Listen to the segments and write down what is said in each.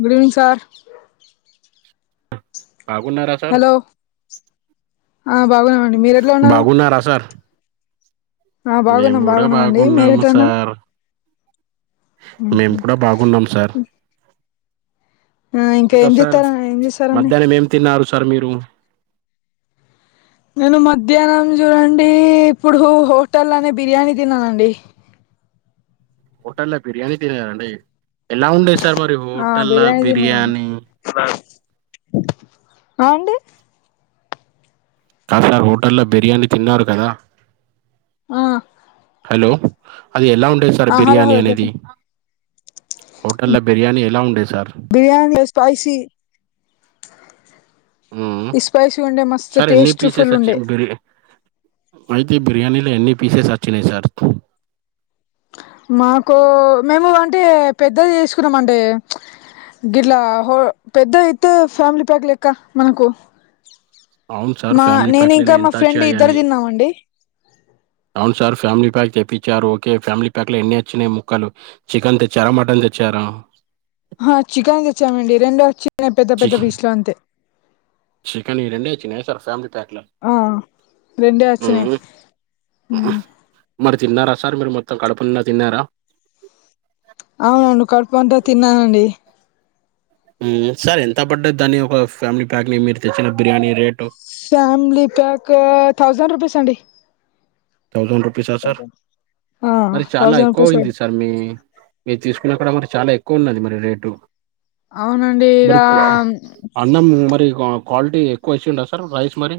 Good evening sir బాగున్నారా sir hello ఆ బాగున్న బాగున్నార సార్ ఆ మేము బాగున్నాం కూడా బాగున్నామ అండి మీర బాగున్నాము ఎట్ల వున్నరు సార్ మేము కూడా బాగున్నాం సార్ ఆ ఇంకా ఏం సార్ చేస్తారా ఏం చేస్తారండి మధ్యాహ్నం ఏం తిన్నారు సార్ మీరు నేను మధ్యాహ్నం చూడండి ఇప్పుడు హోటల్ నే బిర్యానీ తిన్నానండి హోటల్ బిర్యానీ తినారండి ఎలా ఉండెస్ సార్ మరి ఆ హోటల బిర్యానీ ఆండి కాసార్ హోటల్ల బిర్యానీ తిన్నారు కదా ఆ హలో అది ఎలా ఉండేది సార్ ఆ హలో బిర్యానీ హలో అనేది చెప్పండి హోటల్ల బిర్యానీ ఎలా ఉండేది సార్ బిర్యానీ ఎస్ స్పైసి మ్మ్ ఈ స్పైసి సార్ ఎన్ని పీసెస్ వచ్చి ఇపుడు రే అయితే బిర్యానీల ఎన్ని పీసెస్ వచ్చినాయి సార్ మాకు మేము అంటే పెద్దది తీసుకున్నామండి గిట్ల హో పెద్దది ఇతే ఫ్యామిలీ ప్యాక్ లెక్క మనకు అవును సార్ మా ఫ్యామిలీ నేను ప్యాక్లనే ఇంకా మా ఎంత ఫ్రెండ్ ఇద్దరు అచయని తిన్నామండి అవును సార్ ఫ్యామిలీ ప్యాక్ తెప్పించారు ఓకే ఫ్యామిలీ ప్యాక్ లో ఎన్ని వచ్చినయి ముక్కలు చికెన్ తెచ్చారా మటన్ తెచ్చార ఆహ చికెన్ తెచ్చామండి రెండోచ్చ పెద్ద చి పెద్ద పీస్ లు అంతే చికెన్ ఈ రెండే తినేసారా ఫ్యామిలీ ప్యాక్ ఆ రెండే వచ్చినాయి మరి తిన్నారా సార్ మీరు మొత్తం కడుపు నిండా తిన్నారా ఆ నేను కడుపు అంతా తిన్నానండి ఊ సార్ ఎంత పడ్డది దాని ఒక ఫ్యామిలీ ప్యాక్ ని మీరు తెచ్చిన biryani rate family pack thousand rupees అండి థౌసండ్ రూపీసా సార్ ఆ మరి చాలా థౌజండ్ రూపీస్ ఎక్కువయింది సార్ మీ మీ తీసుకు ఇగ అక్కడ మరి చాలా ఎక్కువ ఉన్నది మరి రేటు అవునండి ఇక మరి కు అన్నం మరి క క్వాలిటీ ఎక్కువ ఏసిండా సార్ రైస్ మరి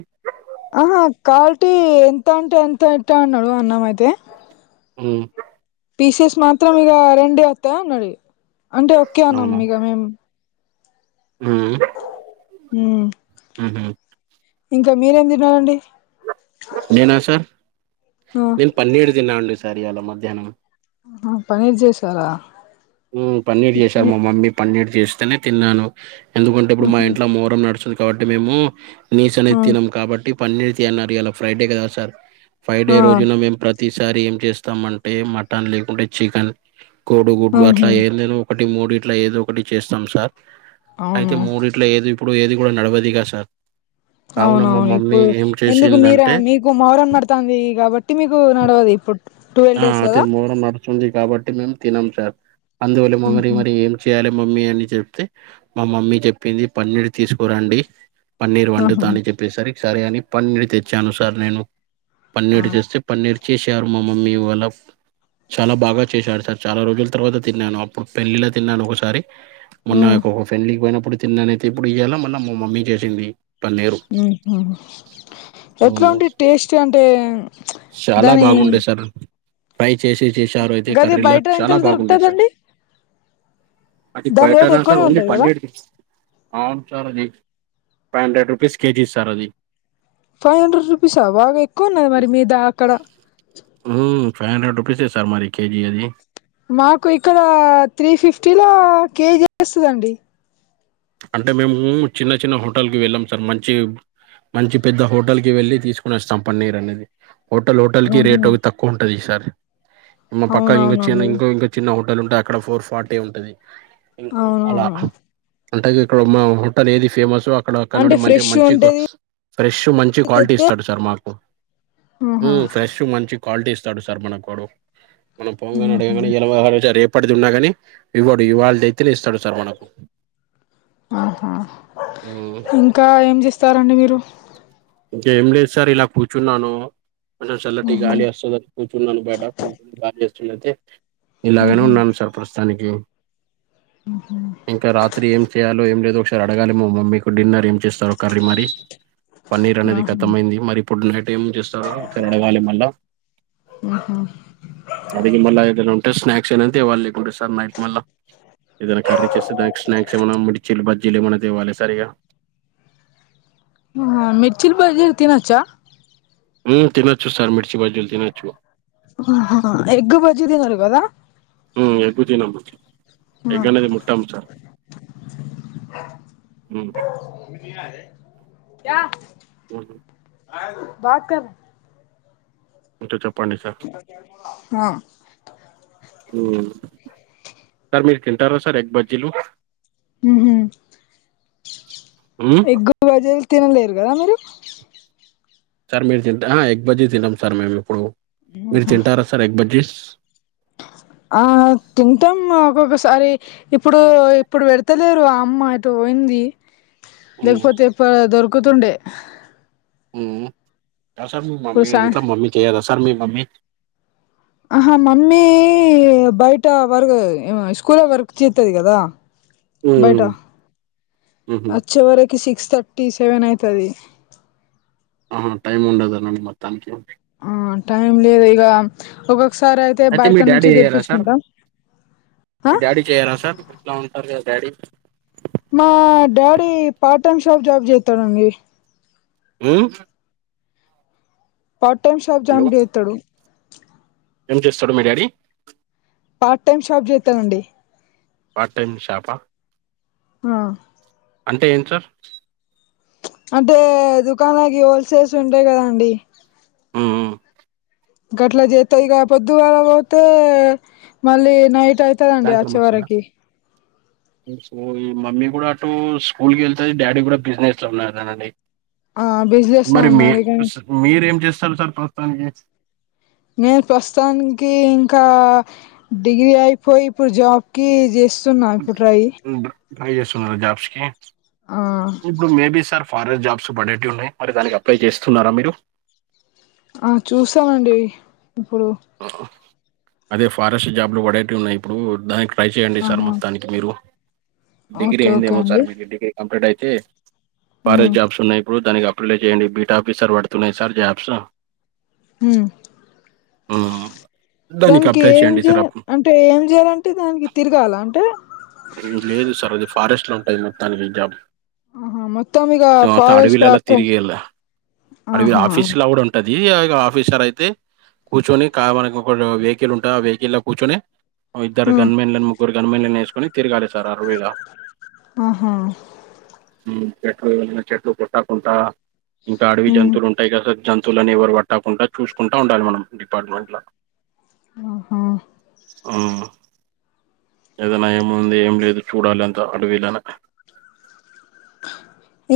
ఆహా కల్టీ ఎంత అంటే ఎంత ఏటా అన్నాడు అన్నమయితే ఊ పీసెస్ మాత్రం ఇగ రెండే వత్తయ్ అన్నడు అంటే ఓకె అన్నం ఇగ మేం ఊ ఊ ఉహు ఇంకా మీరేం తిన్నారండి నేనా సార్ నేను పన్నీరు తిన్నా అండి సార్ ఇవాళ మధ్యాహ్నం పనిర్ చేసారా ఊ పన్నీర్ చేశారు మా ఆహా మమ్మీ పన్నీర్ చేస్తేనే తిన్నాను ఎందుకంటే ఇప్పుడు మా ఇంట్లో మోరం నడుస్తుంది కాబట్టి మేము నీస ఆ అనేది తినం కాబట్టి పన్నీరు తీ అన్నారు ఇలా ఫ్రైడే కదా సార్ ఫ్రైడే రోజున ఆ మేం ప్ర తిసారి ఏం చేస్తామంటే మటన్ లేకుంటే చికెన్ కోడుగుడ్లు అట్లా ఆహా ఏందో ఒకటి మూడిట్ల ఏదో ఒకటి చేస్తాం సార్ అయితే అవును మూడిట్ల ఏది ఇప్పు ఏది కూడా నడవదిగ సార్ కావున మా అవునవును మమ్మీ ఇప్పుడు ఏం ఎందుకు మీర చేసిందంటే మీకు మౌరం నడుతంది కాబట్టి మీకు నడవదు ఇప్పుడు ట్వెల్వ్ ఆ డేస్ అదే కదా మొహరం నడుస్తుంది కాబట్టి మేము తినం సార్ అందువల్ల మమీ హుహు. మరి ఏం చేయాలి మమ్మీ అని చెప్తే మా మమ్మీ చెప్పింది పన్నీర్ తీసుకురండి పన్నీర్ ఆహా వండుతా అని చెప్పేసరికి సరే అని పన్నీర్ తెచ్చాను సార్ నేను పన్నీర్ చేస్తే పన్నీర్ చేసేరు మా మమ్మీ ఇవల చాలా బాగా చేశాడు సార్ చాలా రోజుల తర్వాత తిన్నాను అప్పుడు పెళ్ళిలో తిన్నాను ఒకసారి మొన్న ఉమ్ ఫ్రెడ్లీకి పోయినప్పుడు తిన్నానైతే ఇప్పుడు ఇయ్యాల మొళ మా మమ్మీ చేసింది పన్నీరు ఆహ ఎట్లా ఉమ్, ఉంటే టేస్ట్ అంటే చాలా దాని బాగుండే సార్ ఫ్రై చేసి చేశారు అయితే గది కర్రీలో బయట చాలా ఎంతలో బాగుండే సార్ దొరుకుతదండి అది దాని రేట్ బైయిటనా సార్ ఎక్కువనే ఓన్లీ ఉంటది కదా పన్నిడు అవును సార్ అది five hundred rupees KG sir అది ఫైవ్ హండ్రెడ్ రూపీసా బాగా ఎక్కువ ఉన్నది మరి మీద అక్కడ ఉమ్ ఫైవ్ హండ్రెడ్ రుపీస్ సార్ మరి కేజీ అది మాకు కేజి చేస్తదండి అంటే మేము చిన్న చిన్న హోటల్ కి వెళ్ళాం సార్ మంచి మంచి పెద్ద హోటల్ కి వెళ్ళలి తీసుకుని వస్తాం పన్నీరు అనేది హోటల్ హోటల్ కి రేట్ ఆహా తక్కువ ఉంటుది సార్ మా పక్క ఇం చిన్న అవునవునండి ఇంకో ఇంకా చిన్న హల్ ఉంటే అక్కడ ఫోర్ ఫార్టీ ఉంటంది ఇం అలా అవునవును అంటే ఇక్కడ మా హోటల్ ఏది ఫేమస్ అక్కడ అక్కడ అంటే నుండి మంచి ఫ్రెష్ మంచి ఉంటేది ఫ్రెష్ మంచి క్వాలిటీ తెత్తే ఇస్తాడు సార్ మాకు ఆహా ఫ్రెష్ మంచి క్వాలిటీ ఇస్తాడు సార్ మనకు మనం పొంగనే ఉహు అడిగాగాని ఎల రేపటిది ఉన్నా కాని ఇవ్వడు ఇవాల్టిది అయితేనే ఇస్తాడు సార్ మనకు ఆహా ఉమ్, ఇంకా ఏం చేస్తారండి మీరు ఏం లేదు సార్ ఇలా కూర్చున్నాను కొంచం చల్లటి ఉహు గాలి వస్తుందిని కూర్చున్నాను బయట కూర్చుని గాలి వస్తుండయితే ఇలాగనే ఉహు ఉన్నాము సార్ ప్రస్తుతానికి ఇంకా రాత్రి ఏం చేయాలో ఏం లేదో సార్ అడగాలి మా మమ్మీకు డిన్నర్ ఏం చేస్తారో కర్రీ మరి పన్నీర్ అనేది ఆహా ఖతమయింది మరి ఇప్పుడు నైట్ ఏం చేస్తారు ఒకసారి అడగాలి మల్ల అడిగి మళ్ళీ ఏదైనా స్నాక్స్ స్నాక్స్ ఐన తేవాలే లేకుంటే సార్ నైట్ మల్ ఏదైనా కర్రీ చేస్తే స్నాక్స్మ మీరిచి జిలు మన దేవాలే సార్ ఇగ మిర్చిలు బజ్జిలు తినచ్చ ఉ తినొచ్చు సార్ మిర్చి బజ్జీలు తినొచ్చు హా ఎగ్ బజ్జీ తిన్నారు కదా ఉ ఎగ్గు తినము ఆ ఎగ్నేది ముట్టాము సార్ హ్మ్ యా ఆ బాత్ కర్ ఓ ఆ ఉ సార్ మీరు తింటారా సార్ ఎగ్ బజ్జీలు హుమ్ హ్మ్ ఎగ్గు బజ్జీలు తినలేరు కదా మీరు సార్ మీరు తింట ఎగ్బజీ తినం సార్ మేము ఎప్పుడు మీరు తింటారా సార్ ఎగ్ బజీ ఆ తింటాం ఒక్కొక్కసారి ఇప్పుడు ఇప్పుడు పెడతేలేరు ఆ అమ్మ ఎటో పోయి ఉంది హ్మ్ లేకపోతే ఇ దొరుకుతుండే సార్ మీ ఇప్పుడు మమ్మీ సా అంత మమ్మీ చేయదా సార్ మీ మమ్మి ఆహా మమ్మీ బయట వర్గ్ స్కూల్ వర్క్ చేతది కదా. బయటా హ్మ్ ఊహూ అచ్చే వరేకి సిక్స్ థర్టీ సెవెన్ అయితది. ఆ టైమ్ ఉండదానండి మొత్తానికి ఆ టైం లేదు ఇగ ఒక్కొక్కసారి అయితే మీ బయట డాడీ నుంచి చెయ్యరా సార్ తెప్పిచుకుంటాం. మీ డాడీ చేయరా సార్ ఇంట్ల ఉంటారు. కదా డాడీ మా daddy part time shop job చేత్తడండి. ఉమ్ పార్ట్ టైమ్ షాప్ హలో జామ్ జెత్తడు. ఏం చేస్తాడు? మీ డాడీ పార్ట్ టైమ్ షాప్ జెత్తడండి. పార్ట్ టైమ్ షాపా ఆ అంటే ఎంట్ సార్ అంటే దుకాణలకి హోల్సేల్స్ ఉంటాయి కదా అండి. ఉమ్ గట్లా జెత్తే ఇగ పొద్దుగాల పోతే మళ్ళీ నైట్ నైట్ అయితదండి. సాయంత్రం అచ్చే వస్తడా వరకి సో ఈ మమ్మీ కూడా అటు స్కూల్ కి వెళ్తది. డాడీ కూడా బిజినెస్ లో ఉన్నారు కదండి. ఆ బిజినెస్ లో మరి మీ ఉన్నారు ఇక మీరేం చేస్తారు సార్ ప్రస్తానికి నేను ప్రస్తుతానికి ఇంకా డిగ్రీ అయిపోయి ఇప్పుడు జాబ్ కి జెస్ చుత్తున్నా ఇప్పుట్రై ట్రై చేస్తున్నారా జాబ్స్ కి ఆ ఇప్పుడు మేబి సర్ ఫారెస్ట్ జాబ్స్ పడేట్వి ఉన్నాయి. మరి దానికి అప్లై చేస్తున్నారా మీరు? ఆ చూసామండి. అదే ఫారెస్ట్ జాబ్లు పడేటివి ఉన్నాయి ఇప్పుడు దానికి ట్రై చేయండి. సార్ ఆహా మొత్తానికి మీరు డిగ్రీ ఓకే ఓకే అయిందేమో సార్ అండి మీది డిగ్రీ కంప్లీట్ అయితే ఫారెస్ట్ ఉమ్ జాబ్స్ ఉన్నాయి. ఇప్పుడు దానికి అప్లై చేయండి బీటా ఆఫీసర్ పడుతున్నాయి సార్ జాబ్స్ హ్మ్ ఉమ్ దానికి ఏం చేయ అంటే ఏం చేయాలంటే దానికి తిరగాల అంటే లేదు సార్ అది ఫారెస్ట్ లో ఉంటుంది. మొత్తానికి జాబ్ ఆహా మొత్తం ఇక మొత్తం ఫారెస్ట్ అడవిలల్లా అక్క తిరిగేల్లా అడవిల ఆహా ఆఫీస్ ల కూడా ఉంటది. ఇది ఆఫీసర్ అయితే కూర్చొని క మనకు ఒకట్ వెహికల్ ఉంటా ఆ వెహికల కూర్చొని ఇద్దరు ఉమ్ గన్ మెన్లని ముగ్గురు గన్ మెన్లని ఏసుకొని తిరగాలి సార్ ఆర్వీల ఆహా చెట్లు చెట్లు కుట్టకుంట ఇంకా అడవి ఉమ్ జంతువులు ఉంటాయి కదా సర్ జన్ జంతువులని ఎవరు పట్టకుండా చూసుకుంటా ఉండాలి. మనం డిపార్ట్మెంట్ ల ఆహా ఆ ఏదే నయం ముందు ఏం లేదు. చూడాలంత అడవిలన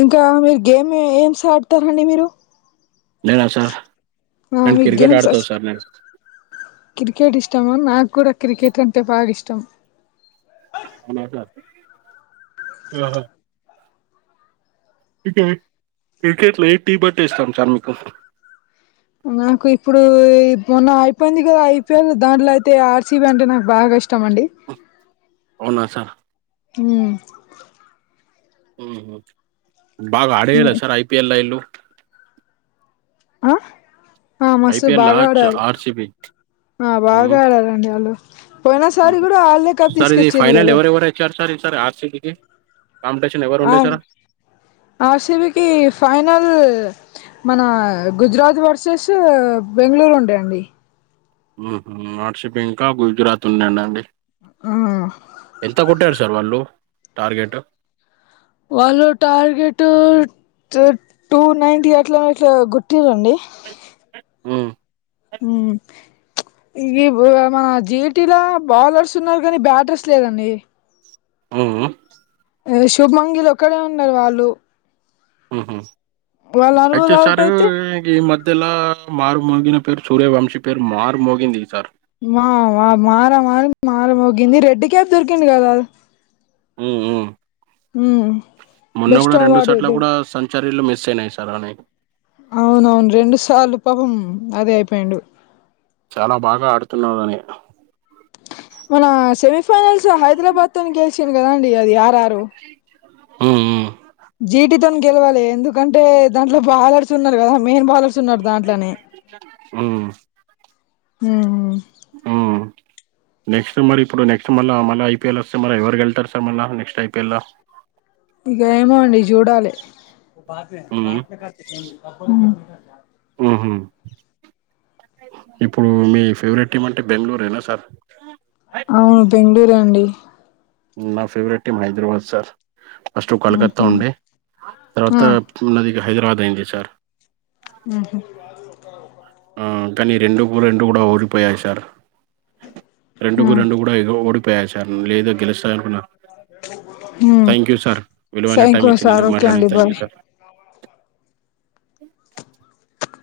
ఇంకా మీరు గేమీ ఏమ్స్ ఆడతారండి. మీరు నేనా సార్ ఆ నేను మీకు క్రికెట్ గేమ్స్ ఆడతా వచ్చ సార్ నేను క్రికెట్ ఇష్టమ నాకు కూడా క్రికెట్ అంటే బాగా ఇష్టం. అవునా కార్తీక్ ఆహా క్రికెట్ క్రికెట్ల ఏం టీం అంటే ఇష్టం సార్ మీకు నాకు ఇప్పుడు మొన్న అయిపోయింది. కదా ఐపీఎల్ దాంట్లో అయితే ఆర్సిబి అంటే నాకు బాగా ఇష్టంమండి. అవునా సార్ ఉమ్ ఉమ్ బాగా అడేయళ హ్మ్. సార్ ఐపిఎల్ లా వీళ్ళు ఆ ఆ మస్తు ఐపీఎల్ బాగా ఆడారు ఆర్సిబి ఆ బాగా ఆడారండి వాళ్ళు పోయిన సారి కూడా వాళ్లే కప్ తీసుకొచ్చిర్రు కదా తార్ ఆర్ సిబికి ఆ ఆర్సిబికి ఫైనల్ మన గుజరాత్ వర్సెస్ బెంగళూరు ఉండే అండి ఉహూ ఆర్ సీబీ ఇంకా గుజరాత్ ఉండెనా అండి ఆ ఎంత కొట్టారు తారు వాళ్ళు టార్గెట్ వాళ్ళు టార్గెట్ టు టూ నైన్టి అట్లా ఇట్లా కొట్టిర్రండి అ [inaudible] ఉమ్ ఈ మన జీటిలో బౌలర్స్ ఉన్నారు కానీ బ్యాటర్స్ లేదండి ఉహూ శుభమంగిల్ ఒక్కడే ఉన్నారు వాళ్ళు ఉహూ వాళ్ళు హెచ్ నలుగురు ఎస్ అవుట్ ఆర్ అయితే సారు ఈ మ ఇలా మారు మోగిన పేరు సూర్యవంశీ పేరు మారుమోగింది ఈ సారీ మా మా మార మ మారమోగింది రెడ్ క్యాప్ దొరికింది కదా ఉహూ ఉమ్ మొన్న బెస్ట్ కూడా రెండు అవార్డు సాట్ల ఇది కూడా సరిళ్లు మిస్ అయినాయి సార్ అని అవునవును రెండు సార్లు పాపం అదే అయిపోయిండు చాలా బాగా ఆడుతున్నాడని మన సెమీఫైనల్స్ హైదరాబాద్ తో గెలిచింది కదాండి అది ఆర్ ఆర్ ఉమ్ జీటితోని గెలవాలి ఎందుకంటే దాంట్లో బాలర్స్ ఉన్నారు కదా మెయిన్ బాల చూస్తున్నాడు దాంట్లోనే ఉమ్ ఉమ్ ఉమ్. నెక్స్ట్ మరి ఇప్పుడు నెక్స్ట్ మళ్ళ మళ్ళీ ఐపీఎల్ వస్తే మరి ఎవరు వెళ్తారు, సార్ మళ్ళ నెక్స్ట్ ఐపీఎల్ ఇగ ఏమో అండి చూడాలి ఉమ్ ఉహూ ఇప్పుడు మీ ఫేవరెట్ టీమ్ అంటే బెంగళూరేనా సార్ అవును బెంగళూరే అండి ఉమ్ నా favourite team Hyderabad sir first Calcutta ఉండే తర్వాత ఆ నాది హైదరాబాద్ అయింది సార్ ఉహూ ఆ కానీ రెండు రెండు కూడా ఓడిపోయాయి సార్ రెండుకు రెండు కూడా ఓడిపోయాయ్ ఉమ్ థ్యాంక్ యూ సార్ విలువైన టైం సైకో సార్ ఇచ్చినందుకు ఒకే అండి మాట్లాడండి వ థ్యాంక్ యూ సార్ [unintelligible]